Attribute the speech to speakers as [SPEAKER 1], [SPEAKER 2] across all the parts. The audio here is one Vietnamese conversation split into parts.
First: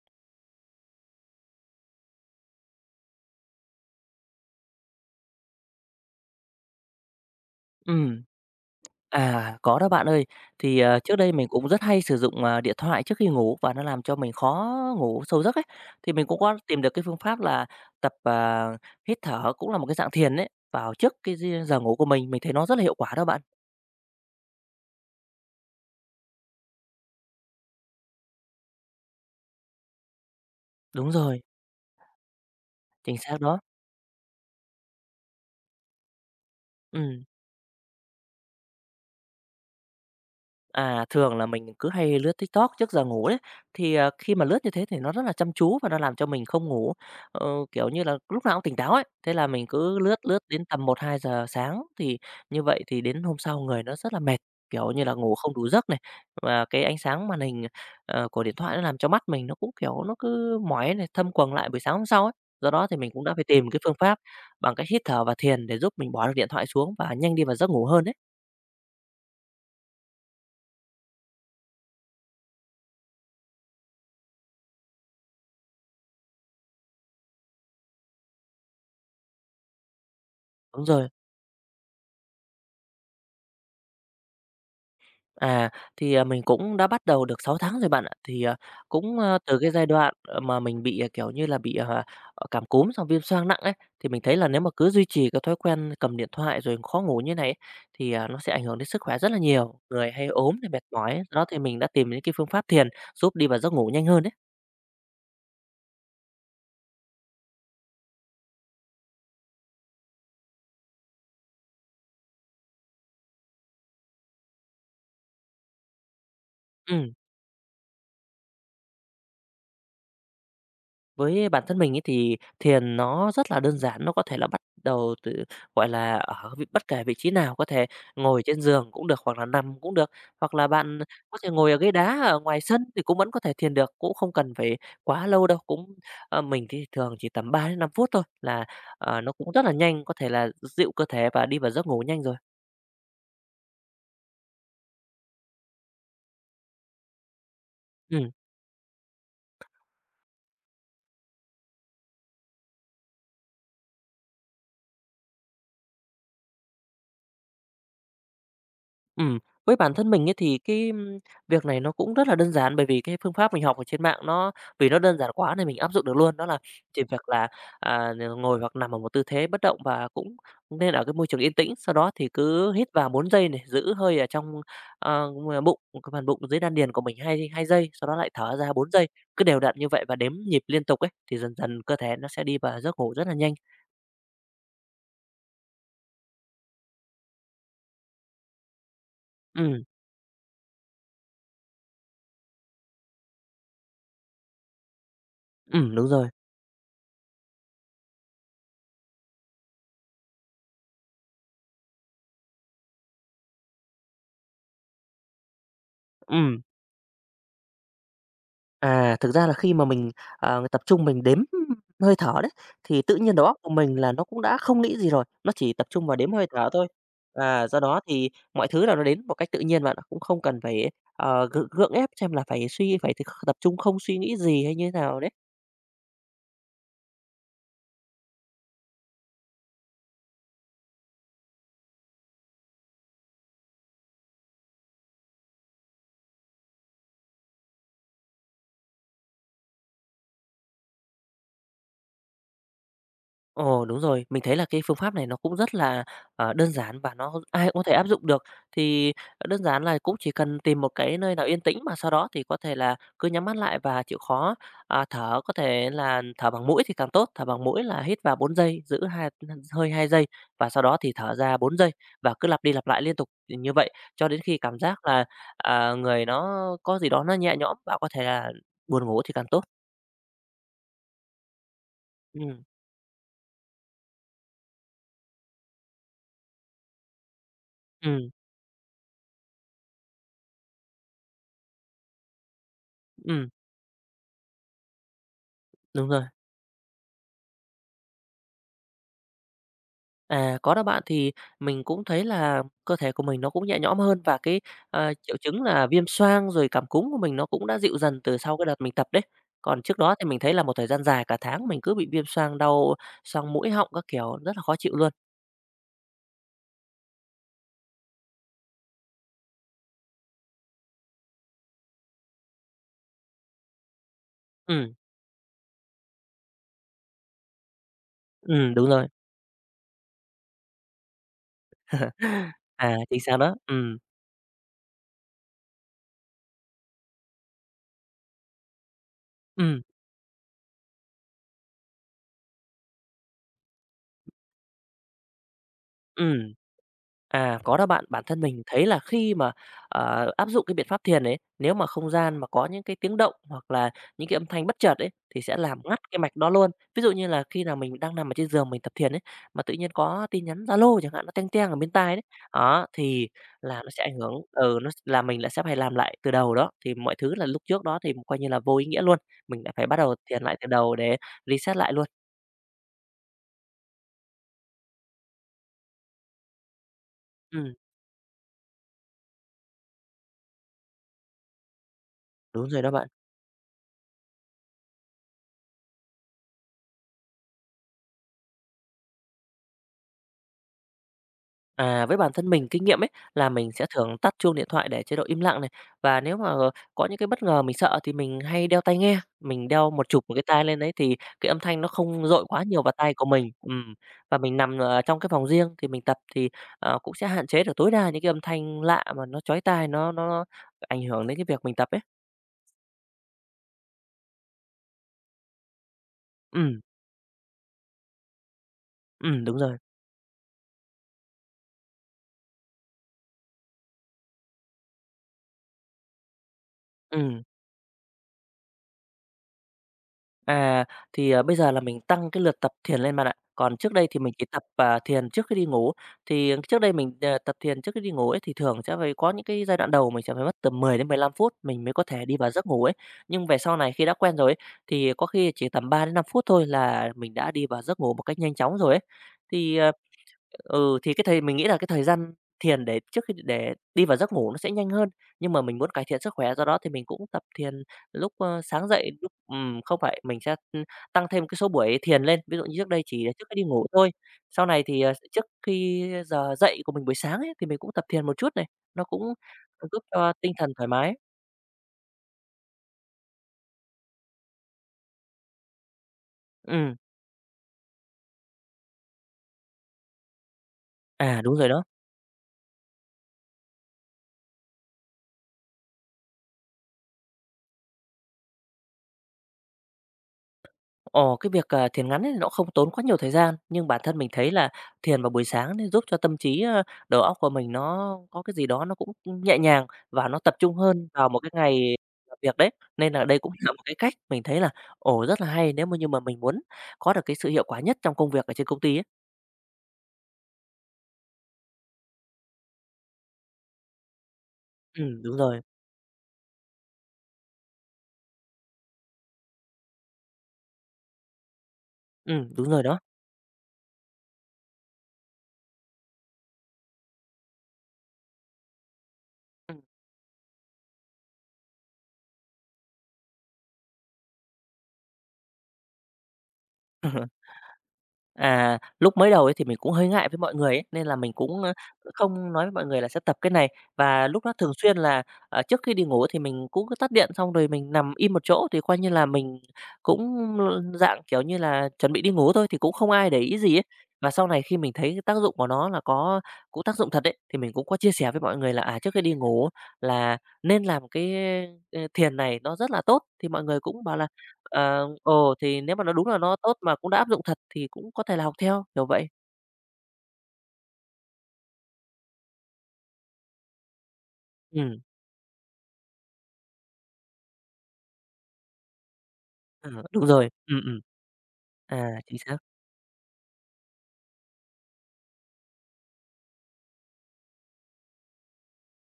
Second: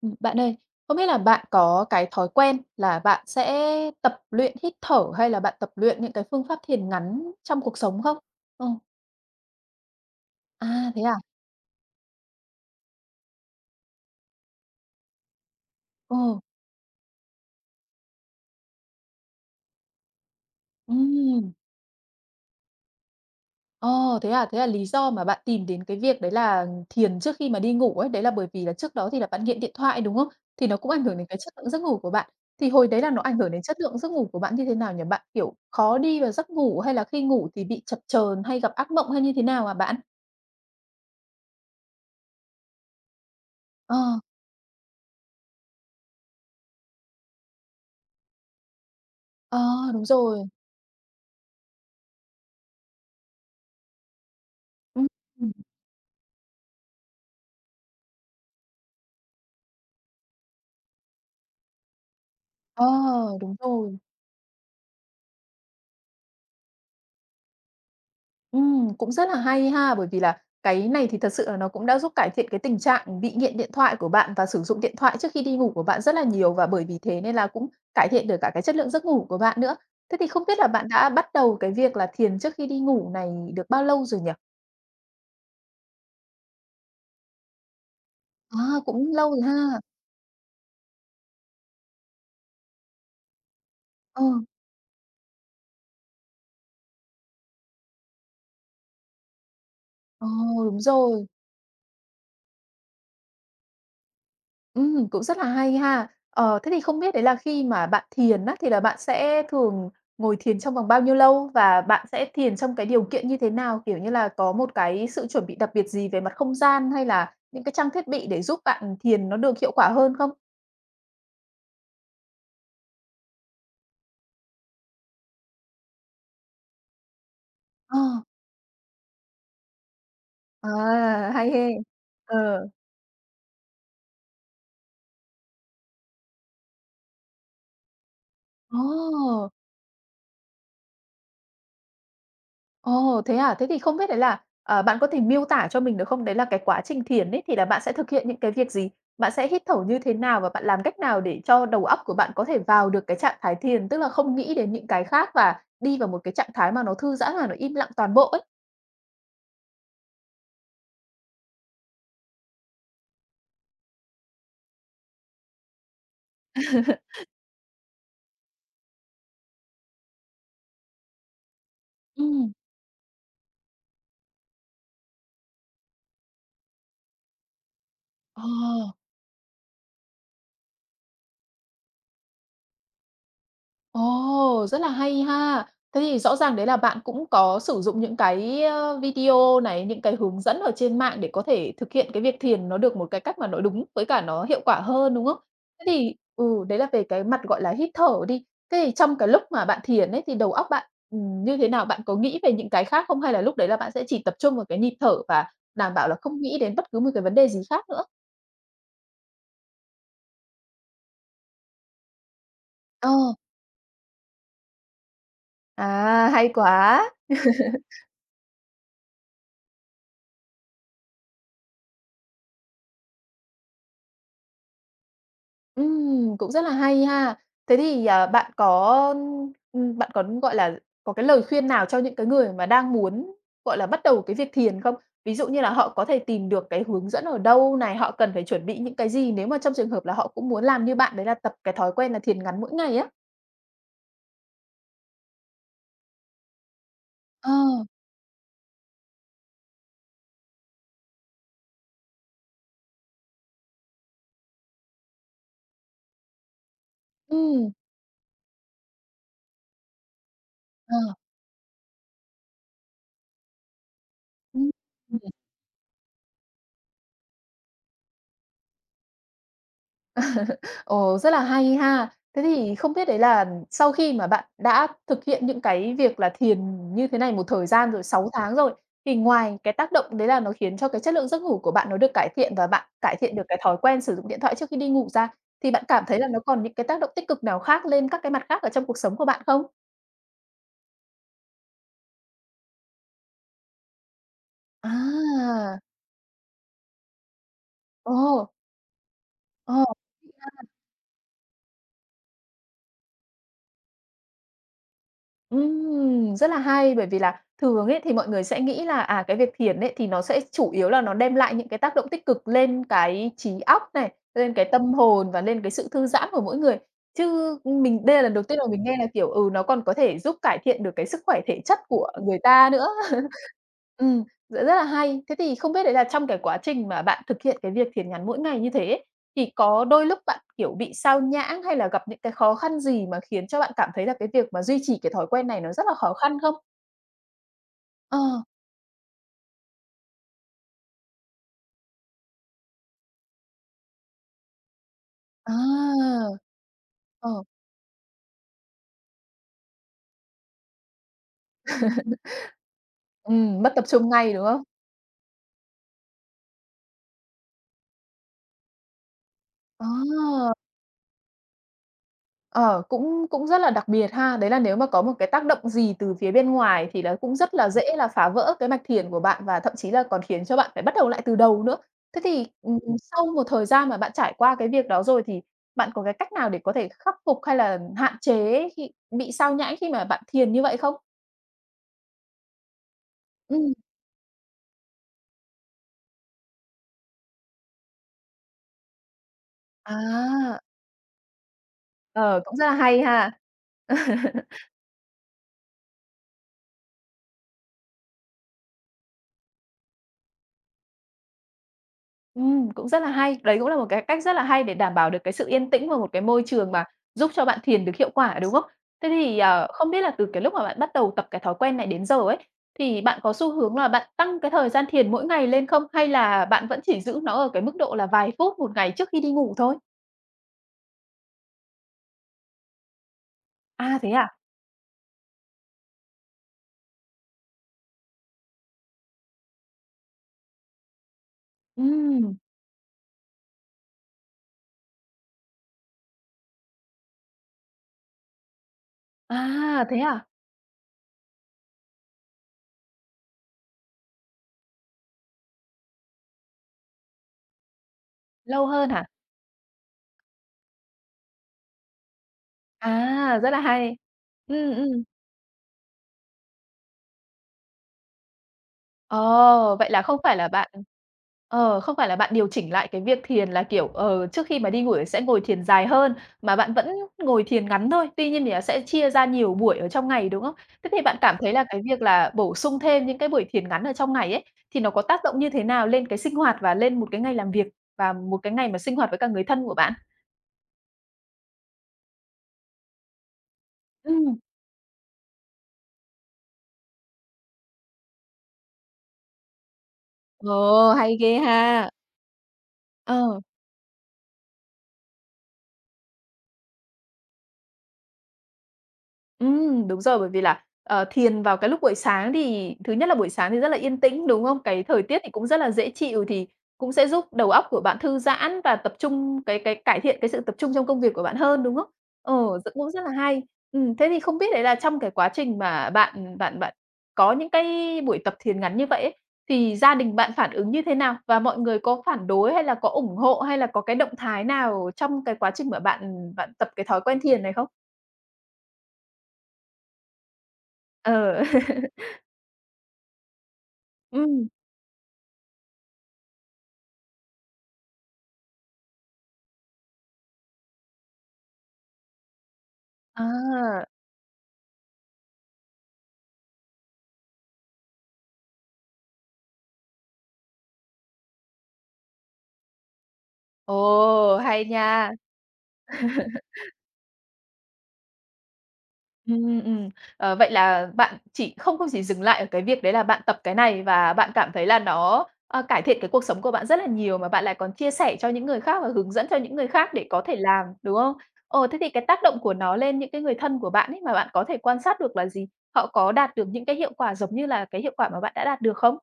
[SPEAKER 1] Bạn ơi, không biết là bạn có cái thói quen là bạn sẽ tập luyện hít thở hay là bạn tập luyện những cái phương pháp thiền ngắn trong cuộc sống không?
[SPEAKER 2] Ừm,
[SPEAKER 1] Ờ,
[SPEAKER 2] có đó bạn ơi.
[SPEAKER 1] à,
[SPEAKER 2] Thì,
[SPEAKER 1] thế à?
[SPEAKER 2] trước đây mình cũng rất hay sử dụng, điện thoại trước khi ngủ và nó làm cho mình khó ngủ sâu giấc ấy. Thì
[SPEAKER 1] Ờ,
[SPEAKER 2] mình cũng có tìm được cái phương pháp là tập, hít thở cũng là một cái dạng thiền ấy, vào trước cái
[SPEAKER 1] ừm,
[SPEAKER 2] giờ ngủ của mình thấy nó rất là hiệu quả đó bạn.
[SPEAKER 1] ờ, thế à? Thế là lý do mà bạn tìm đến cái việc đấy là thiền trước khi mà đi ngủ ấy, đấy là bởi vì là trước đó thì là bạn nghiện điện thoại, đúng không? Thì nó cũng ảnh
[SPEAKER 2] Đúng
[SPEAKER 1] hưởng đến cái
[SPEAKER 2] rồi,
[SPEAKER 1] chất lượng giấc ngủ của bạn. Thì hồi đấy là
[SPEAKER 2] chính
[SPEAKER 1] nó ảnh
[SPEAKER 2] xác
[SPEAKER 1] hưởng
[SPEAKER 2] đó.
[SPEAKER 1] đến chất lượng giấc ngủ của bạn như thế nào nhỉ? Bạn, kiểu, khó đi vào giấc ngủ hay là
[SPEAKER 2] Ừ.
[SPEAKER 1] khi ngủ thì bị chập chờn hay gặp ác mộng hay như thế nào à bạn?
[SPEAKER 2] Thường là mình cứ hay lướt TikTok trước giờ ngủ đấy. Thì,
[SPEAKER 1] Ờ,
[SPEAKER 2] khi mà lướt như thế thì nó rất là chăm chú và nó làm cho mình không ngủ, ờ, kiểu như là, lúc nào cũng tỉnh táo ấy. Thế là
[SPEAKER 1] ờ,
[SPEAKER 2] mình cứ
[SPEAKER 1] đúng
[SPEAKER 2] lướt lướt
[SPEAKER 1] rồi.
[SPEAKER 2] đến tầm 1-2 giờ sáng, thì như vậy thì đến hôm sau người nó rất là mệt, kiểu như
[SPEAKER 1] Ừm,
[SPEAKER 2] là, ngủ không
[SPEAKER 1] ừm.
[SPEAKER 2] đủ giấc này. Và cái ánh sáng màn hình, của điện thoại nó làm cho mắt mình nó cũng, kiểu, nó cứ mỏi này, thâm quầng lại buổi sáng hôm sau ấy. Do đó
[SPEAKER 1] Ờ,
[SPEAKER 2] thì mình cũng đã phải
[SPEAKER 1] đúng
[SPEAKER 2] tìm cái phương
[SPEAKER 1] rồi.
[SPEAKER 2] pháp bằng cách hít thở và thiền để giúp mình bỏ được điện thoại xuống và nhanh đi vào giấc ngủ hơn đấy.
[SPEAKER 1] Cũng rất là hay ha, bởi vì là cái này thì thật sự là nó cũng đã giúp cải thiện cái tình trạng bị nghiện điện thoại của bạn và sử dụng điện thoại trước khi đi ngủ của bạn rất là nhiều, và bởi vì thế nên là cũng cải thiện được cả cái chất lượng giấc ngủ của bạn nữa. Thế thì không biết là
[SPEAKER 2] Đúng
[SPEAKER 1] bạn
[SPEAKER 2] rồi.
[SPEAKER 1] đã bắt đầu cái việc là thiền trước khi đi ngủ này được bao lâu rồi nhỉ?
[SPEAKER 2] À, thì, à, mình cũng đã bắt đầu được 6 tháng rồi bạn ạ. Thì,
[SPEAKER 1] À, cũng
[SPEAKER 2] cũng,
[SPEAKER 1] lâu rồi
[SPEAKER 2] từ cái
[SPEAKER 1] ha.
[SPEAKER 2] giai đoạn, mà mình bị, kiểu như là, bị, cảm cúm xong viêm xoang nặng ấy, thì mình
[SPEAKER 1] Ờ,
[SPEAKER 2] thấy là nếu mà cứ duy trì cái thói quen cầm điện thoại rồi khó ngủ như này ấy, thì, nó sẽ ảnh hưởng đến sức khỏe rất là nhiều, người hay
[SPEAKER 1] ờ,
[SPEAKER 2] ốm này,
[SPEAKER 1] đúng
[SPEAKER 2] mệt mỏi ấy.
[SPEAKER 1] rồi.
[SPEAKER 2] Do đó thì mình đã tìm đến cái phương pháp thiền giúp đi vào giấc ngủ nhanh hơn đấy.
[SPEAKER 1] Cũng rất là hay ha. Ờ, thế thì không biết đấy là khi mà bạn thiền á, thì là bạn sẽ thường ngồi thiền trong vòng bao nhiêu lâu? Và bạn sẽ thiền trong cái điều kiện như thế nào? Kiểu như là, có một cái sự chuẩn bị đặc biệt gì về mặt không gian hay
[SPEAKER 2] Ừm.
[SPEAKER 1] là những cái trang thiết bị để giúp bạn thiền nó được hiệu quả hơn không?
[SPEAKER 2] Với bản thân mình ấy thì thiền nó rất là đơn giản, nó có thể là bắt đầu từ, gọi là, ở bất kể vị trí nào, có thể
[SPEAKER 1] Ờ,
[SPEAKER 2] ngồi trên giường cũng được hoặc là nằm cũng được, hoặc là bạn
[SPEAKER 1] à,
[SPEAKER 2] có thể
[SPEAKER 1] hay he,
[SPEAKER 2] ngồi ở ghế đá
[SPEAKER 1] ờ,
[SPEAKER 2] ở ngoài sân thì cũng vẫn có thể thiền được, cũng không cần phải quá lâu đâu. Mình thì thường chỉ tầm 3 đến 5 phút thôi là, nó
[SPEAKER 1] ồ!
[SPEAKER 2] cũng rất là nhanh, có thể là dịu cơ thể và đi vào giấc ngủ nhanh rồi.
[SPEAKER 1] Ồ, thế à? Thế thì không biết đấy là, ờ, bạn có thể miêu tả cho mình được không? Đấy là cái quá trình thiền ấy thì là bạn sẽ thực hiện
[SPEAKER 2] Ừm.
[SPEAKER 1] những cái việc gì? Bạn sẽ hít thở như thế nào và bạn làm cách nào để cho đầu óc của bạn có thể vào được cái trạng thái thiền, tức là không nghĩ đến những cái khác và đi vào một cái trạng thái mà nó thư giãn và nó im lặng toàn bộ ấy?
[SPEAKER 2] Ừm, với bản thân mình ấy thì cái, việc này nó cũng rất là đơn giản, bởi vì cái phương pháp mình học ở trên mạng nó vì nó đơn giản quá nên mình áp dụng được luôn. Đó là chỉ việc là, à, ngồi hoặc nằm ở một tư thế bất động và cũng nên ở cái môi trường yên tĩnh, sau đó
[SPEAKER 1] Ừ.
[SPEAKER 2] thì cứ hít vào 4 giây này, giữ hơi ở trong, bụng, cái phần bụng dưới đan điền của mình hai hai giây, sau đó lại
[SPEAKER 1] Ờ.
[SPEAKER 2] thở ra 4 giây, cứ đều đặn như vậy và đếm nhịp liên tục ấy, thì dần dần cơ thể nó sẽ đi vào giấc ngủ rất là nhanh.
[SPEAKER 1] Ồ, rất là hay ha! Thế thì rõ ràng đấy là bạn cũng có sử dụng những cái, ơ, video
[SPEAKER 2] Ừm,
[SPEAKER 1] này, những cái hướng dẫn ở trên mạng để có thể thực hiện cái việc thiền nó được một cái cách mà nó đúng với cả nó hiệu quả hơn, đúng không? Thế
[SPEAKER 2] đúng
[SPEAKER 1] thì
[SPEAKER 2] rồi,
[SPEAKER 1] ừ, đấy là về cái mặt, gọi là, hít thở đi. Thế thì trong cái lúc mà bạn thiền ấy thì đầu óc bạn, như thế nào? Bạn có nghĩ về những cái khác không? Hay là lúc đấy là bạn sẽ chỉ tập trung vào cái nhịp thở và đảm bảo là không nghĩ
[SPEAKER 2] ừm.
[SPEAKER 1] đến bất cứ một cái vấn đề gì khác nữa?
[SPEAKER 2] Thực ra là khi mà mình, tập trung mình đếm hơi thở đấy, thì
[SPEAKER 1] Ồ,
[SPEAKER 2] tự nhiên đầu óc của mình là nó cũng đã không nghĩ gì rồi, nó chỉ tập trung vào
[SPEAKER 1] à,
[SPEAKER 2] đếm hơi
[SPEAKER 1] hay
[SPEAKER 2] thở thôi.
[SPEAKER 1] quá!
[SPEAKER 2] Do đó thì mọi thứ là nó đến một cách tự nhiên bạn ạ, cũng không cần phải, gượng gượng ép xem là phải suy phải thực tập trung không suy nghĩ gì hay như thế nào đấy.
[SPEAKER 1] Cũng rất là hay ha. Thế thì, à, bạn có, gọi là, có cái lời khuyên nào cho những cái người mà đang muốn, gọi là, bắt đầu cái việc thiền không? Ví dụ như là họ có thể tìm được cái hướng dẫn ở đâu này, họ cần phải chuẩn bị những cái gì nếu mà trong trường hợp là họ cũng muốn làm như bạn, đấy là tập cái thói quen là thiền ngắn mỗi ngày á?
[SPEAKER 2] Ồ, đúng rồi. Mình thấy là cái phương pháp này nó cũng rất là, đơn giản và nó
[SPEAKER 1] Ờ.
[SPEAKER 2] ai cũng có thể áp dụng được. Thì, đơn giản là cũng chỉ cần tìm một cái nơi nào yên tĩnh mà sau đó thì có thể là cứ nhắm mắt lại và chịu khó, thở, có thể là thở bằng mũi thì càng tốt. Thở bằng
[SPEAKER 1] Ừm.
[SPEAKER 2] mũi là hít vào 4 giây, giữ hơi 2 giây và sau đó
[SPEAKER 1] Ờ.
[SPEAKER 2] thì thở ra 4 giây và cứ lặp đi lặp lại liên tục như vậy cho đến khi
[SPEAKER 1] Ừm.
[SPEAKER 2] cảm giác là, người nó có gì đó nó nhẹ nhõm và có thể là buồn ngủ thì càng tốt.
[SPEAKER 1] Ồ, rất là hay ha!
[SPEAKER 2] ừ
[SPEAKER 1] Thế thì không biết đấy là sau khi mà bạn đã thực hiện những cái việc là thiền như thế này một thời gian rồi, 6
[SPEAKER 2] ừ
[SPEAKER 1] tháng rồi, thì ngoài cái tác động đấy là nó khiến cho cái chất lượng giấc ngủ của bạn nó được cải thiện và bạn cải thiện được
[SPEAKER 2] ừm,
[SPEAKER 1] cái thói quen sử dụng điện thoại trước khi đi ngủ ra, thì bạn cảm
[SPEAKER 2] Đúng
[SPEAKER 1] thấy
[SPEAKER 2] rồi.
[SPEAKER 1] là nó còn những cái tác động tích cực nào khác lên các cái mặt khác ở trong cuộc sống của bạn không?
[SPEAKER 2] Có đó bạn. Thì mình cũng thấy là cơ thể của mình nó cũng nhẹ nhõm hơn và cái, triệu chứng
[SPEAKER 1] À!
[SPEAKER 2] là viêm xoang rồi cảm cúm của mình nó cũng đã dịu dần từ
[SPEAKER 1] Ồ,
[SPEAKER 2] sau cái đợt mình tập đấy. Còn
[SPEAKER 1] ờ.
[SPEAKER 2] trước đó thì mình thấy là một thời gian dài cả tháng mình cứ bị viêm xoang, đau xoang mũi, họng các kiểu, rất là khó chịu luôn.
[SPEAKER 1] Rất là hay, bởi vì là thường ấy thì mọi người sẽ nghĩ là, à, cái việc thiền ấy thì nó sẽ chủ yếu là nó đem lại những cái tác động tích cực lên cái trí óc này, lên cái
[SPEAKER 2] Ừm,
[SPEAKER 1] tâm hồn và lên cái sự thư giãn của mỗi người. Chứ mình đây là lần đầu tiên mà mình
[SPEAKER 2] đúng
[SPEAKER 1] nghe là,
[SPEAKER 2] rồi.
[SPEAKER 1] kiểu, ừ, nó còn có thể giúp cải thiện được cái sức khỏe thể chất của người ta nữa.
[SPEAKER 2] Chính xác đó.
[SPEAKER 1] Ừm, rất là hay. Thế thì không biết đấy là trong cái quá trình mà bạn thực hiện cái việc thiền ngắn mỗi ngày như thế ấy, thì
[SPEAKER 2] Ừm,
[SPEAKER 1] có đôi lúc bạn, kiểu, bị sao nhãng hay là gặp những cái khó khăn gì mà khiến cho bạn cảm thấy là cái việc mà duy trì cái thói quen này nó rất là khó khăn
[SPEAKER 2] ừm.
[SPEAKER 1] không?
[SPEAKER 2] Có đó bạn.
[SPEAKER 1] Ờ,
[SPEAKER 2] Bản thân mình thấy là khi mà, áp dụng cái biện pháp thiền ấy, nếu mà không gian mà có những cái tiếng động hoặc là những cái âm thanh bất chợt ấy, thì sẽ làm ngắt cái
[SPEAKER 1] à,
[SPEAKER 2] mạch đó luôn. Ví dụ như
[SPEAKER 1] ờ,
[SPEAKER 2] là khi nào mình đang nằm ở trên giường mình tập thiền ấy, mà tự nhiên có tin nhắn Zalo chẳng hạn, nó teng teng ở bên tai đấy, đó, thì
[SPEAKER 1] mất
[SPEAKER 2] là
[SPEAKER 1] tập
[SPEAKER 2] nó sẽ
[SPEAKER 1] trung
[SPEAKER 2] ảnh
[SPEAKER 1] ngay,
[SPEAKER 2] hưởng
[SPEAKER 1] đúng không?
[SPEAKER 2] ừ, nó là mình lại sẽ phải làm lại từ đầu đó, thì mọi thứ là lúc trước đó thì coi như là vô ý nghĩa luôn. Mình lại
[SPEAKER 1] Ờ.
[SPEAKER 2] phải bắt đầu thiền lại từ đầu để reset lại luôn.
[SPEAKER 1] Ờ, cũng cũng rất là đặc biệt ha. Đấy là nếu mà có một cái tác động gì từ phía bên ngoài thì là cũng rất là
[SPEAKER 2] Ừm,
[SPEAKER 1] dễ là phá vỡ cái mạch thiền của bạn và thậm chí là còn khiến cho bạn phải bắt đầu lại từ đầu nữa. Thế thì,
[SPEAKER 2] đúng rồi đó bạn.
[SPEAKER 1] sau một thời gian mà bạn trải qua cái việc đó rồi thì bạn có cái cách nào để có thể khắc phục hay là hạn chế khi bị sao nhãng khi mà bạn thiền như vậy không?
[SPEAKER 2] Với bản thân mình, kinh nghiệm ấy, là mình
[SPEAKER 1] Ừm,
[SPEAKER 2] sẽ thường tắt chuông điện thoại để chế độ im lặng này, và nếu mà có những cái bất ngờ mình sợ thì mình hay đeo tai nghe, mình đeo một chụp một cái
[SPEAKER 1] à,
[SPEAKER 2] tai lên đấy thì cái âm thanh nó không
[SPEAKER 1] ờ,
[SPEAKER 2] dội
[SPEAKER 1] cũng
[SPEAKER 2] quá
[SPEAKER 1] rất là
[SPEAKER 2] nhiều vào
[SPEAKER 1] hay
[SPEAKER 2] tai của
[SPEAKER 1] ha.
[SPEAKER 2] mình. Và mình nằm, trong cái phòng riêng thì mình tập thì, cũng sẽ hạn chế được tối đa những cái âm thanh lạ mà nó chói tai, nó ảnh hưởng đến cái việc mình tập ấy.
[SPEAKER 1] Cũng rất là hay. Đấy cũng là một cái cách rất là hay để đảm bảo được cái sự yên tĩnh và một cái môi trường
[SPEAKER 2] Ừm,
[SPEAKER 1] mà giúp cho bạn thiền được hiệu quả, đúng không? Thế thì,
[SPEAKER 2] đúng
[SPEAKER 1] ờ,
[SPEAKER 2] rồi,
[SPEAKER 1] không biết là từ cái lúc mà bạn bắt đầu tập cái thói quen này đến giờ ấy, thì bạn có xu hướng là bạn tăng cái thời gian thiền mỗi ngày lên không? Hay là bạn vẫn chỉ giữ nó
[SPEAKER 2] ừm.
[SPEAKER 1] ở cái mức độ là vài phút một ngày trước khi đi ngủ thôi?
[SPEAKER 2] À, thì, à, bây giờ là mình tăng cái lượt tập thiền lên bạn ạ. Còn trước
[SPEAKER 1] À,
[SPEAKER 2] đây
[SPEAKER 1] thế
[SPEAKER 2] thì
[SPEAKER 1] à?
[SPEAKER 2] mình chỉ tập, thiền trước khi đi ngủ. Thì trước đây mình, tập thiền trước khi đi ngủ ấy, thì thường sẽ phải có những cái giai đoạn đầu mình sẽ phải mất tầm 10 đến 15 phút mình mới có thể đi
[SPEAKER 1] Ừm,
[SPEAKER 2] vào giấc ngủ ấy. Nhưng về sau này khi đã quen rồi ấy, thì có khi chỉ tầm 3 đến 5 phút thôi là mình đã đi vào giấc ngủ một cách nhanh chóng rồi ấy. Thì,
[SPEAKER 1] à,
[SPEAKER 2] ờ
[SPEAKER 1] thế à?
[SPEAKER 2] thì cái thời mình nghĩ là cái thời gian thiền để trước khi để đi vào giấc ngủ nó sẽ nhanh hơn, nhưng mà mình muốn cải thiện sức khỏe do đó thì mình cũng tập thiền lúc,
[SPEAKER 1] Lâu
[SPEAKER 2] sáng
[SPEAKER 1] hơn hả?
[SPEAKER 2] dậy, lúc không phải mình sẽ, tăng thêm cái số buổi thiền lên, ví dụ như trước đây chỉ là
[SPEAKER 1] À,
[SPEAKER 2] trước
[SPEAKER 1] rất
[SPEAKER 2] khi
[SPEAKER 1] là
[SPEAKER 2] đi ngủ
[SPEAKER 1] hay.
[SPEAKER 2] thôi. Sau
[SPEAKER 1] Ừm,
[SPEAKER 2] này thì,
[SPEAKER 1] ừm.
[SPEAKER 2] trước khi giờ dậy của mình buổi sáng ấy, thì mình cũng tập thiền một chút này, nó cũng,
[SPEAKER 1] Ờ, vậy
[SPEAKER 2] giúp
[SPEAKER 1] là không
[SPEAKER 2] cho
[SPEAKER 1] phải là
[SPEAKER 2] tinh thần
[SPEAKER 1] bạn
[SPEAKER 2] thoải mái.
[SPEAKER 1] ờ, không phải là bạn điều chỉnh lại cái việc thiền là, kiểu, ờ, trước khi mà đi ngủ sẽ ngồi thiền dài hơn, mà bạn vẫn
[SPEAKER 2] ừ
[SPEAKER 1] ngồi thiền ngắn thôi, tuy nhiên thì nó sẽ chia ra nhiều buổi ở trong ngày, đúng không? Thế thì bạn cảm thấy
[SPEAKER 2] Đúng
[SPEAKER 1] là
[SPEAKER 2] rồi
[SPEAKER 1] cái
[SPEAKER 2] đó.
[SPEAKER 1] việc là bổ sung thêm những cái buổi thiền ngắn ở trong ngày ấy, thì nó có tác động như thế nào lên cái sinh hoạt và lên một cái ngày làm việc và một cái ngày mà sinh hoạt với cả người thân của bạn?
[SPEAKER 2] Ồ, cái việc, thiền ngắn ấy nó không tốn quá nhiều thời gian, nhưng bản thân mình
[SPEAKER 1] Ừm,
[SPEAKER 2] thấy là thiền vào buổi sáng nên giúp cho tâm trí, đầu óc của mình nó có cái gì đó nó cũng nhẹ nhàng và nó tập trung
[SPEAKER 1] ồ,
[SPEAKER 2] hơn
[SPEAKER 1] hay
[SPEAKER 2] vào
[SPEAKER 1] ghê
[SPEAKER 2] một cái
[SPEAKER 1] ha!
[SPEAKER 2] ngày làm việc đấy. Nên là đây
[SPEAKER 1] Ờ.
[SPEAKER 2] cũng là một cái cách mình thấy là, ồ, rất là hay nếu mà như mà mình muốn có được cái sự hiệu quả nhất trong công việc ở trên công ty ấy.
[SPEAKER 1] Đúng rồi, bởi vì là, ờ, thiền vào cái lúc buổi sáng thì thứ nhất là buổi sáng thì rất là yên tĩnh, đúng không? Cái thời tiết
[SPEAKER 2] Ừm,
[SPEAKER 1] thì
[SPEAKER 2] đúng
[SPEAKER 1] cũng
[SPEAKER 2] rồi,
[SPEAKER 1] rất là dễ chịu thì cũng sẽ giúp đầu óc của bạn thư giãn và tập trung cái cải thiện cái sự tập trung trong công việc của bạn hơn, đúng không? Ờ,
[SPEAKER 2] đúng
[SPEAKER 1] rất
[SPEAKER 2] rồi
[SPEAKER 1] cũng
[SPEAKER 2] đó.
[SPEAKER 1] rất là hay. Thế thì không biết đấy là trong cái quá trình mà bạn bạn bạn có những cái buổi tập thiền ngắn như vậy ấy, thì
[SPEAKER 2] Ừm.
[SPEAKER 1] gia đình bạn phản ứng như thế nào? Và mọi người có phản đối hay là có ủng hộ hay là có cái động thái nào trong cái quá trình mà bạn bạn tập cái thói quen thiền này không?
[SPEAKER 2] Lúc mới đầu ấy thì mình cũng hơi ngại với mọi người ấy, nên là mình
[SPEAKER 1] Ờ.
[SPEAKER 2] cũng, không nói với mọi người là sẽ tập cái này. Và lúc
[SPEAKER 1] Ừm,
[SPEAKER 2] đó thường xuyên là, trước khi đi ngủ thì mình cũng cứ tắt điện xong rồi mình nằm im một chỗ thì coi như là mình cũng dạng, kiểu như là, chuẩn bị đi ngủ thôi thì cũng không ai để ý gì ấy.
[SPEAKER 1] à,
[SPEAKER 2] Và sau này khi mình thấy cái tác dụng của nó là có cũng tác dụng thật đấy thì mình cũng có chia sẻ với mọi người là, trước khi đi ngủ là nên làm cái, thiền này nó rất là tốt, thì mọi người cũng bảo là
[SPEAKER 1] ồ, hay nha.
[SPEAKER 2] Thì nếu mà nó đúng là nó tốt mà cũng đã áp dụng thật thì cũng có thể là học theo, kiểu vậy.
[SPEAKER 1] Ừm, ừm, ờ, vậy là bạn chỉ không không chỉ dừng lại ở cái việc đấy là bạn tập cái này và bạn cảm thấy là
[SPEAKER 2] Ừ,
[SPEAKER 1] nó, ờ, cải thiện cái cuộc sống của bạn rất là nhiều, mà bạn lại còn chia sẻ cho những người khác và hướng dẫn cho những người
[SPEAKER 2] ờ,
[SPEAKER 1] khác để có
[SPEAKER 2] đúng
[SPEAKER 1] thể
[SPEAKER 2] rồi,
[SPEAKER 1] làm, đúng không? Ờ, thế thì cái
[SPEAKER 2] à,
[SPEAKER 1] tác
[SPEAKER 2] chính
[SPEAKER 1] động của
[SPEAKER 2] xác.
[SPEAKER 1] nó lên những cái người thân của bạn ấy mà bạn có thể quan sát được là gì? Họ có đạt được những cái hiệu quả giống như là cái hiệu quả mà bạn đã đạt được không?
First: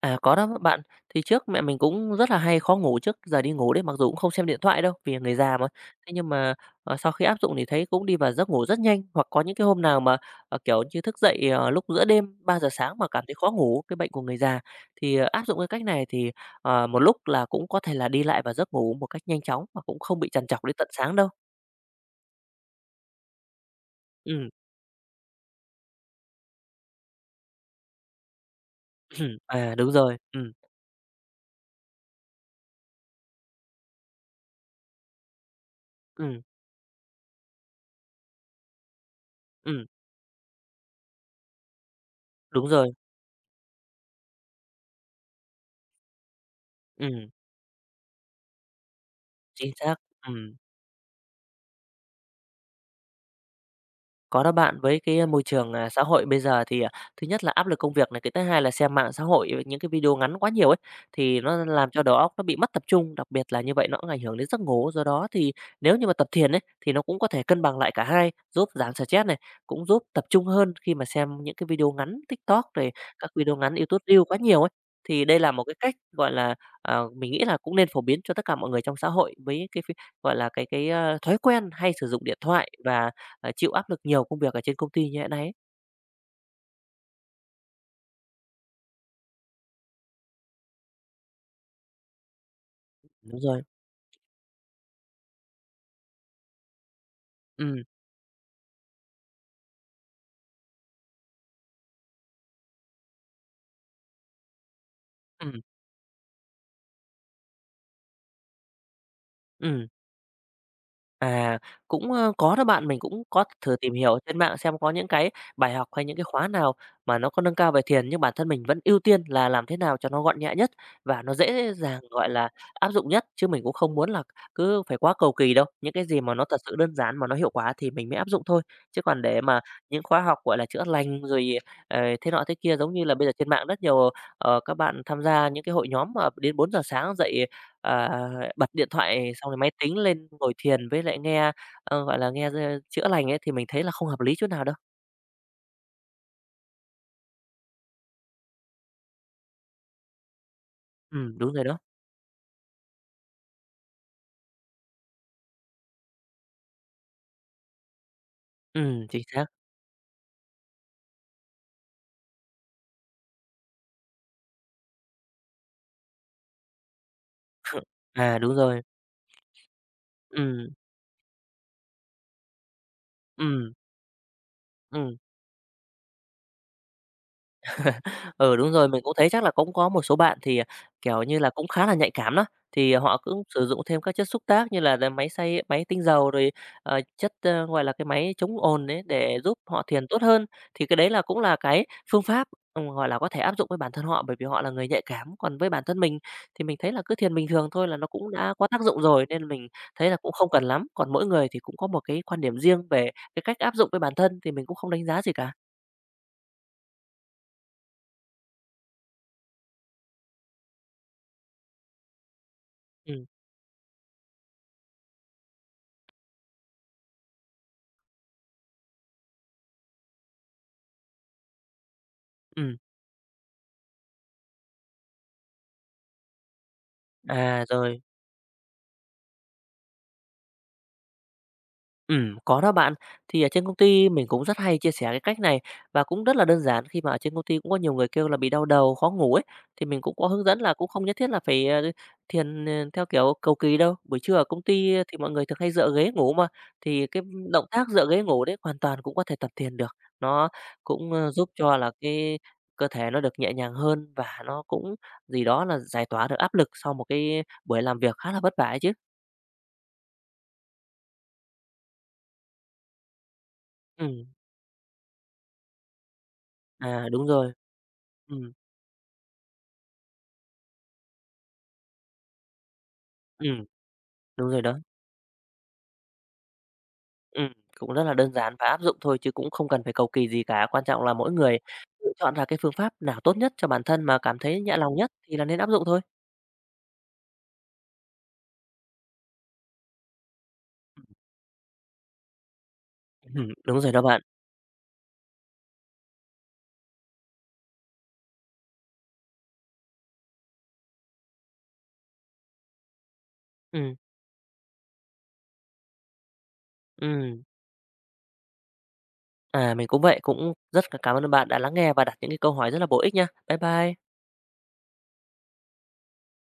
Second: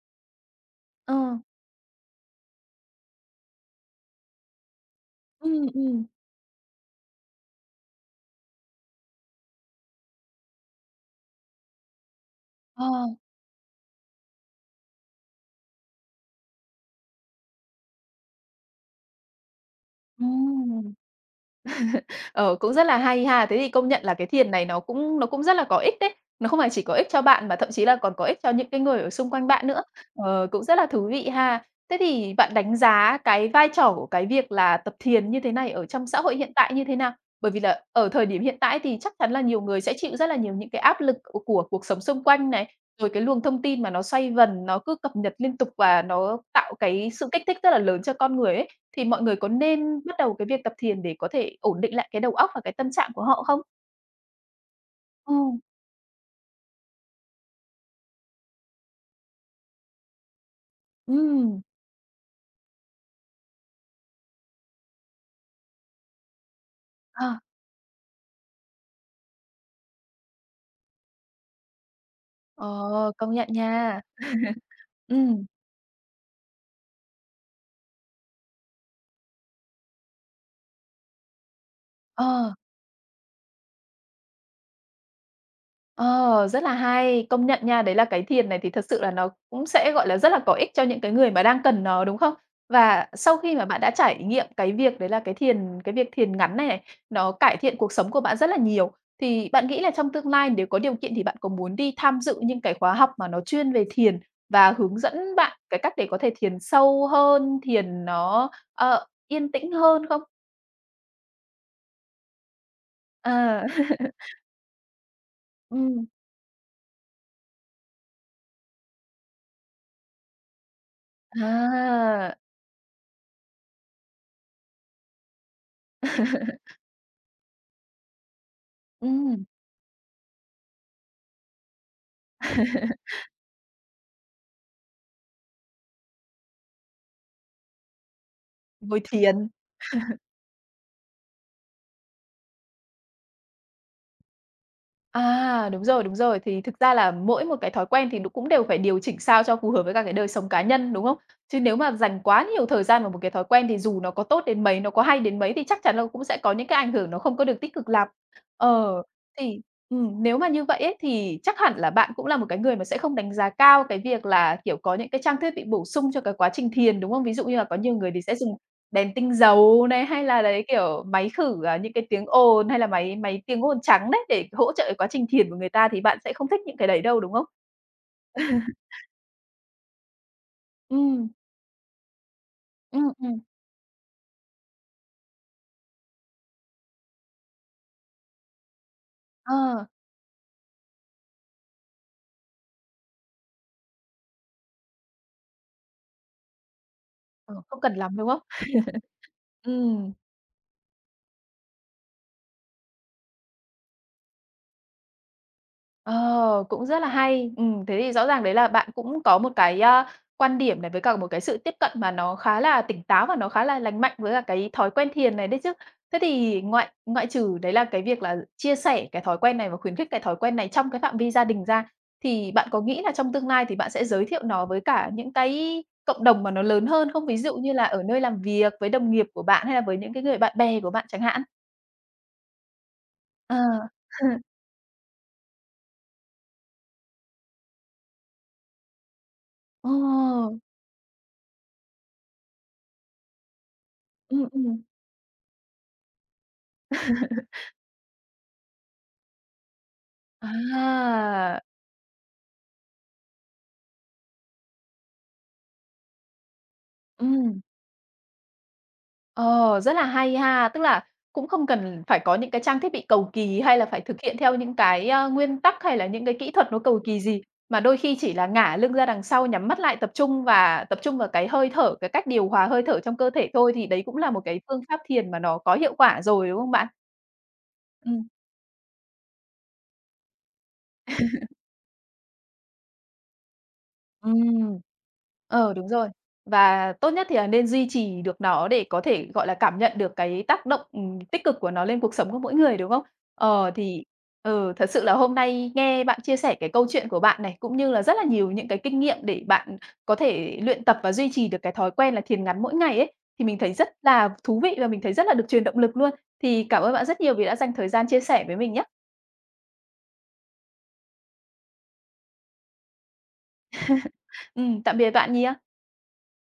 [SPEAKER 2] À, có đó bạn,
[SPEAKER 1] Ờ.
[SPEAKER 2] thì trước mẹ mình cũng rất là hay khó ngủ trước giờ đi ngủ đấy, mặc dù cũng không xem điện thoại đâu, vì người già mà.
[SPEAKER 1] Ừ,
[SPEAKER 2] Thế nhưng mà, sau khi áp dụng thì thấy cũng đi vào giấc ngủ rất nhanh, hoặc có những cái hôm nào mà, kiểu như, thức dậy, lúc giữa đêm ba giờ
[SPEAKER 1] ờ,
[SPEAKER 2] sáng mà cảm thấy khó ngủ, cái bệnh của người già, thì, áp dụng cái cách này thì, một lúc là cũng có thể là đi lại vào giấc ngủ một cách nhanh chóng mà cũng không
[SPEAKER 1] ừ.
[SPEAKER 2] bị trằn trọc đến tận sáng đâu.
[SPEAKER 1] Ờ, cũng rất là hay ha. Thế thì công nhận là cái
[SPEAKER 2] Ừ.
[SPEAKER 1] thiền này nó cũng rất là có ích đấy. Nó không phải chỉ có ích cho bạn mà thậm chí là còn có ích cho những cái người ở xung quanh bạn
[SPEAKER 2] À,
[SPEAKER 1] nữa. Ờ, cũng rất là thú vị ha. Thế thì bạn đánh giá cái vai trò của cái việc là tập thiền như thế này ở trong xã hội
[SPEAKER 2] ừm,
[SPEAKER 1] hiện tại như thế nào? Bởi vì là ở thời điểm hiện tại thì chắc chắn là nhiều người
[SPEAKER 2] ừm,
[SPEAKER 1] sẽ chịu rất là nhiều những cái áp lực của cuộc sống xung quanh
[SPEAKER 2] đúng
[SPEAKER 1] này,
[SPEAKER 2] rồi,
[SPEAKER 1] rồi cái luồng thông tin mà nó xoay vần, nó cứ cập nhật liên tục và nó tạo cái sự
[SPEAKER 2] ừm,
[SPEAKER 1] kích thích rất là lớn cho con người ấy, thì mọi người có
[SPEAKER 2] chính xác,
[SPEAKER 1] nên bắt đầu cái
[SPEAKER 2] ừm.
[SPEAKER 1] việc tập thiền để có thể ổn định lại cái đầu óc và cái tâm trạng của họ không?
[SPEAKER 2] Có đó bạn, với cái,
[SPEAKER 1] Ừ,
[SPEAKER 2] môi trường, xã hội bây giờ thì, thứ nhất là áp lực công việc này, cái thứ hai là xem mạng xã hội, những cái video ngắn quá nhiều ấy, thì
[SPEAKER 1] ừm,
[SPEAKER 2] nó làm cho đầu óc nó bị mất tập trung, đặc biệt là như vậy nó cũng ảnh hưởng đến giấc ngủ. Do đó thì nếu như mà tập thiền ấy, thì nó cũng có
[SPEAKER 1] ờ,
[SPEAKER 2] thể cân bằng lại cả hai, giúp giảm stress này, cũng giúp tập trung hơn khi mà xem những cái video ngắn TikTok rồi
[SPEAKER 1] ờ,
[SPEAKER 2] các
[SPEAKER 1] công nhận
[SPEAKER 2] video ngắn
[SPEAKER 1] nha.
[SPEAKER 2] YouTube Reels quá nhiều ấy. Thì đây
[SPEAKER 1] Ừm,
[SPEAKER 2] là một cái cách, gọi là, mình nghĩ là cũng nên phổ biến cho tất cả mọi người trong xã hội với cái gọi là, cái, thói quen hay sử dụng điện
[SPEAKER 1] ờ.
[SPEAKER 2] thoại và chịu áp lực nhiều công việc ở trên công ty như thế này ấy.
[SPEAKER 1] Ờ, rất là hay, công nhận nha. Đấy là cái thiền này thì thật sự là nó cũng sẽ, gọi là, rất là có ích cho những cái người mà đang cần nó, đúng không? Và sau
[SPEAKER 2] Đúng
[SPEAKER 1] khi
[SPEAKER 2] rồi.
[SPEAKER 1] mà bạn đã trải nghiệm cái việc đấy là cái việc thiền ngắn này này, nó cải thiện
[SPEAKER 2] Ừm,
[SPEAKER 1] cuộc sống của bạn rất là nhiều, thì bạn nghĩ là trong tương lai nếu có điều kiện thì bạn có muốn đi tham dự những cái khóa học mà nó chuyên về thiền và hướng dẫn bạn
[SPEAKER 2] ừm,
[SPEAKER 1] cái cách để có thể thiền sâu hơn, thiền nó, yên tĩnh
[SPEAKER 2] ừm.
[SPEAKER 1] hơn không?
[SPEAKER 2] À, cũng, có đó bạn, mình cũng có
[SPEAKER 1] Ờ.
[SPEAKER 2] thử tìm hiểu trên mạng xem có những cái bài học hay
[SPEAKER 1] Ừm.
[SPEAKER 2] những cái khóa nào mà nó có nâng cao về thiền, nhưng bản thân mình vẫn ưu tiên là làm thế nào cho nó gọn nhẹ nhất và nó dễ dàng, gọi
[SPEAKER 1] À.
[SPEAKER 2] là, áp dụng nhất, chứ mình cũng không muốn là cứ phải quá cầu kỳ đâu. Những cái gì mà nó thật sự đơn giản mà nó hiệu quả thì mình mới áp dụng thôi, chứ còn để
[SPEAKER 1] Ừm,
[SPEAKER 2] mà những khóa học, gọi là, chữa lành rồi, thế nọ thế kia, giống như là bây giờ trên mạng rất nhiều, các bạn tham gia những cái hội nhóm mà đến 4 giờ sáng dậy bật điện
[SPEAKER 1] ngồi
[SPEAKER 2] thoại
[SPEAKER 1] thiền.
[SPEAKER 2] xong rồi máy tính lên ngồi thiền với lại nghe, gọi là, nghe chữa lành ấy thì mình thấy là không hợp lý chút nào đâu.
[SPEAKER 1] À, đúng rồi, đúng rồi. Thì thực ra là mỗi một cái thói quen thì nó cũng đều phải điều chỉnh sao cho phù hợp với cả cái đời sống cá nhân, đúng không?
[SPEAKER 2] Đúng
[SPEAKER 1] Chứ
[SPEAKER 2] rồi
[SPEAKER 1] nếu
[SPEAKER 2] đó.
[SPEAKER 1] mà dành quá nhiều thời gian vào một cái thói quen thì dù nó có tốt đến mấy, nó có hay đến mấy thì chắc chắn là cũng sẽ có những cái ảnh hưởng nó không có được tích cực lắm. Ờ,
[SPEAKER 2] Chính xác.
[SPEAKER 1] thì nếu mà như vậy ấy, thì chắc hẳn là bạn cũng là một cái người mà sẽ không đánh giá cao cái việc là, kiểu, có những cái trang thiết bị bổ sung cho cái quá trình thiền, đúng không? Ví dụ như là có nhiều người thì sẽ
[SPEAKER 2] À, đúng
[SPEAKER 1] dùng
[SPEAKER 2] rồi.
[SPEAKER 1] đèn tinh dầu này, hay là đấy,
[SPEAKER 2] Ừm,
[SPEAKER 1] kiểu, máy khử, à, những cái tiếng ồn, hay là máy máy tiếng
[SPEAKER 2] ừm,
[SPEAKER 1] ồn trắng đấy, để hỗ trợ quá
[SPEAKER 2] ừm.
[SPEAKER 1] trình thiền của người ta thì bạn sẽ không thích những cái đấy đâu, đúng không?
[SPEAKER 2] Ừ, đúng rồi, mình cũng thấy chắc là cũng có một số bạn thì, kiểu
[SPEAKER 1] Ừm,
[SPEAKER 2] như là, cũng khá là nhạy cảm đó, thì
[SPEAKER 1] ừm,
[SPEAKER 2] họ
[SPEAKER 1] ừm,
[SPEAKER 2] cũng sử dụng thêm các chất xúc tác như là máy tinh dầu rồi, gọi là, cái máy chống ồn ấy để giúp họ
[SPEAKER 1] ờ,
[SPEAKER 2] thiền tốt hơn. Thì cái đấy là cũng là cái phương pháp, gọi là, có thể áp dụng với bản thân họ bởi vì họ là người nhạy cảm. Còn với bản thân mình thì mình thấy là cứ thiền bình
[SPEAKER 1] ờ,
[SPEAKER 2] thường
[SPEAKER 1] không
[SPEAKER 2] thôi
[SPEAKER 1] cần
[SPEAKER 2] là nó
[SPEAKER 1] lắm, đúng
[SPEAKER 2] cũng
[SPEAKER 1] không?
[SPEAKER 2] đã có tác dụng rồi, nên mình thấy
[SPEAKER 1] Ừm.
[SPEAKER 2] là cũng không cần lắm. Còn mỗi người thì cũng có một cái quan điểm riêng về cái cách áp dụng với bản thân thì mình cũng không đánh giá gì cả.
[SPEAKER 1] Ờ, cũng rất là hay. Thế thì rõ ràng đấy là bạn cũng có một cái, a, quan điểm này, với cả một cái sự tiếp cận mà nó khá là tỉnh
[SPEAKER 2] Ừm,
[SPEAKER 1] táo và nó khá là lành mạnh với cả cái thói quen thiền này đấy chứ. Thế thì ngoại ngoại trừ đấy là cái việc là chia sẻ cái thói quen này và khuyến khích cái thói quen này trong cái phạm vi gia đình ra, thì bạn
[SPEAKER 2] ừm,
[SPEAKER 1] có nghĩ là trong tương lai thì bạn sẽ giới thiệu nó với cả những cái cộng đồng mà nó lớn hơn không? Ví dụ
[SPEAKER 2] à,
[SPEAKER 1] như là
[SPEAKER 2] rồi.
[SPEAKER 1] ở nơi làm việc, với đồng nghiệp của bạn hay là với những cái người bạn bè của bạn chẳng hạn?
[SPEAKER 2] Có đó bạn. Thì ở trên công
[SPEAKER 1] Ờ.
[SPEAKER 2] ty mình cũng rất hay chia sẻ cái cách này và cũng rất là đơn giản khi mà ở trên công ty cũng có nhiều người kêu là bị đau đầu, khó ngủ ấy, thì mình cũng có hướng
[SPEAKER 1] Ồ,
[SPEAKER 2] dẫn là cũng không nhất thiết là phải, thiền, theo kiểu cầu kỳ đâu. Buổi trưa ở công
[SPEAKER 1] ừm.
[SPEAKER 2] ty thì mọi người thường hay dựa ghế ngủ mà, thì cái động tác dựa ghế ngủ đấy hoàn toàn cũng có thể tập thiền được. Nó cũng, giúp
[SPEAKER 1] À!
[SPEAKER 2] cho là cái cơ thể nó được nhẹ nhàng hơn và nó cũng gì đó là giải tỏa được áp lực sau một cái
[SPEAKER 1] Ừm,
[SPEAKER 2] buổi làm việc khá là vất vả ấy chứ.
[SPEAKER 1] ờ, rất là hay ha. Tức là cũng không cần phải có những cái trang thiết bị cầu kỳ, hay là phải thực
[SPEAKER 2] Ừm,
[SPEAKER 1] hiện theo những cái, a, nguyên tắc, hay là những cái kỹ thuật nó cầu
[SPEAKER 2] à,
[SPEAKER 1] kỳ
[SPEAKER 2] đúng
[SPEAKER 1] gì,
[SPEAKER 2] rồi.
[SPEAKER 1] mà đôi khi chỉ là
[SPEAKER 2] Ừm,
[SPEAKER 1] ngả lưng ra đằng sau, nhắm mắt lại, tập trung và tập trung vào cái hơi thở, cái cách điều hòa hơi thở trong cơ thể
[SPEAKER 2] ừm.
[SPEAKER 1] thôi, thì đấy cũng là một
[SPEAKER 2] Đúng
[SPEAKER 1] cái
[SPEAKER 2] rồi đó.
[SPEAKER 1] phương pháp thiền mà nó có hiệu quả rồi, đúng không bạn?
[SPEAKER 2] Ừm, cũng rất là
[SPEAKER 1] Ừm.
[SPEAKER 2] đơn giản và áp dụng thôi chứ cũng không cần phải cầu kỳ gì cả. Quan trọng là mỗi người tự chọn ra cái phương pháp nào tốt nhất cho bản thân mà cảm thấy nhẹ
[SPEAKER 1] Ừm.
[SPEAKER 2] lòng nhất thì là nên áp
[SPEAKER 1] Ờ,
[SPEAKER 2] dụng
[SPEAKER 1] đúng
[SPEAKER 2] thôi.
[SPEAKER 1] rồi. Và tốt nhất thì là nên duy trì được nó để có thể, gọi là, cảm nhận được cái tác động, tích cực của nó lên cuộc sống của mỗi người, đúng không? Ờ,
[SPEAKER 2] Đúng rồi đó
[SPEAKER 1] thì
[SPEAKER 2] bạn.
[SPEAKER 1] ừ, thật sự là hôm nay nghe bạn chia sẻ cái câu chuyện của bạn này, cũng như là rất là nhiều những cái kinh nghiệm để bạn có thể luyện tập và duy trì được cái thói quen là thiền ngắn mỗi ngày ấy, thì mình thấy rất
[SPEAKER 2] Ừm,
[SPEAKER 1] là thú vị và mình thấy rất là được truyền động lực luôn. Thì cảm ơn bạn rất nhiều
[SPEAKER 2] ừm.
[SPEAKER 1] vì đã dành thời gian chia sẻ với mình nhá.
[SPEAKER 2] À, mình cũng vậy, cũng rất là cảm ơn bạn đã lắng nghe và đặt những cái câu hỏi rất là bổ ích nha. Bye bye.
[SPEAKER 1] Tạm biệt bạn nhé.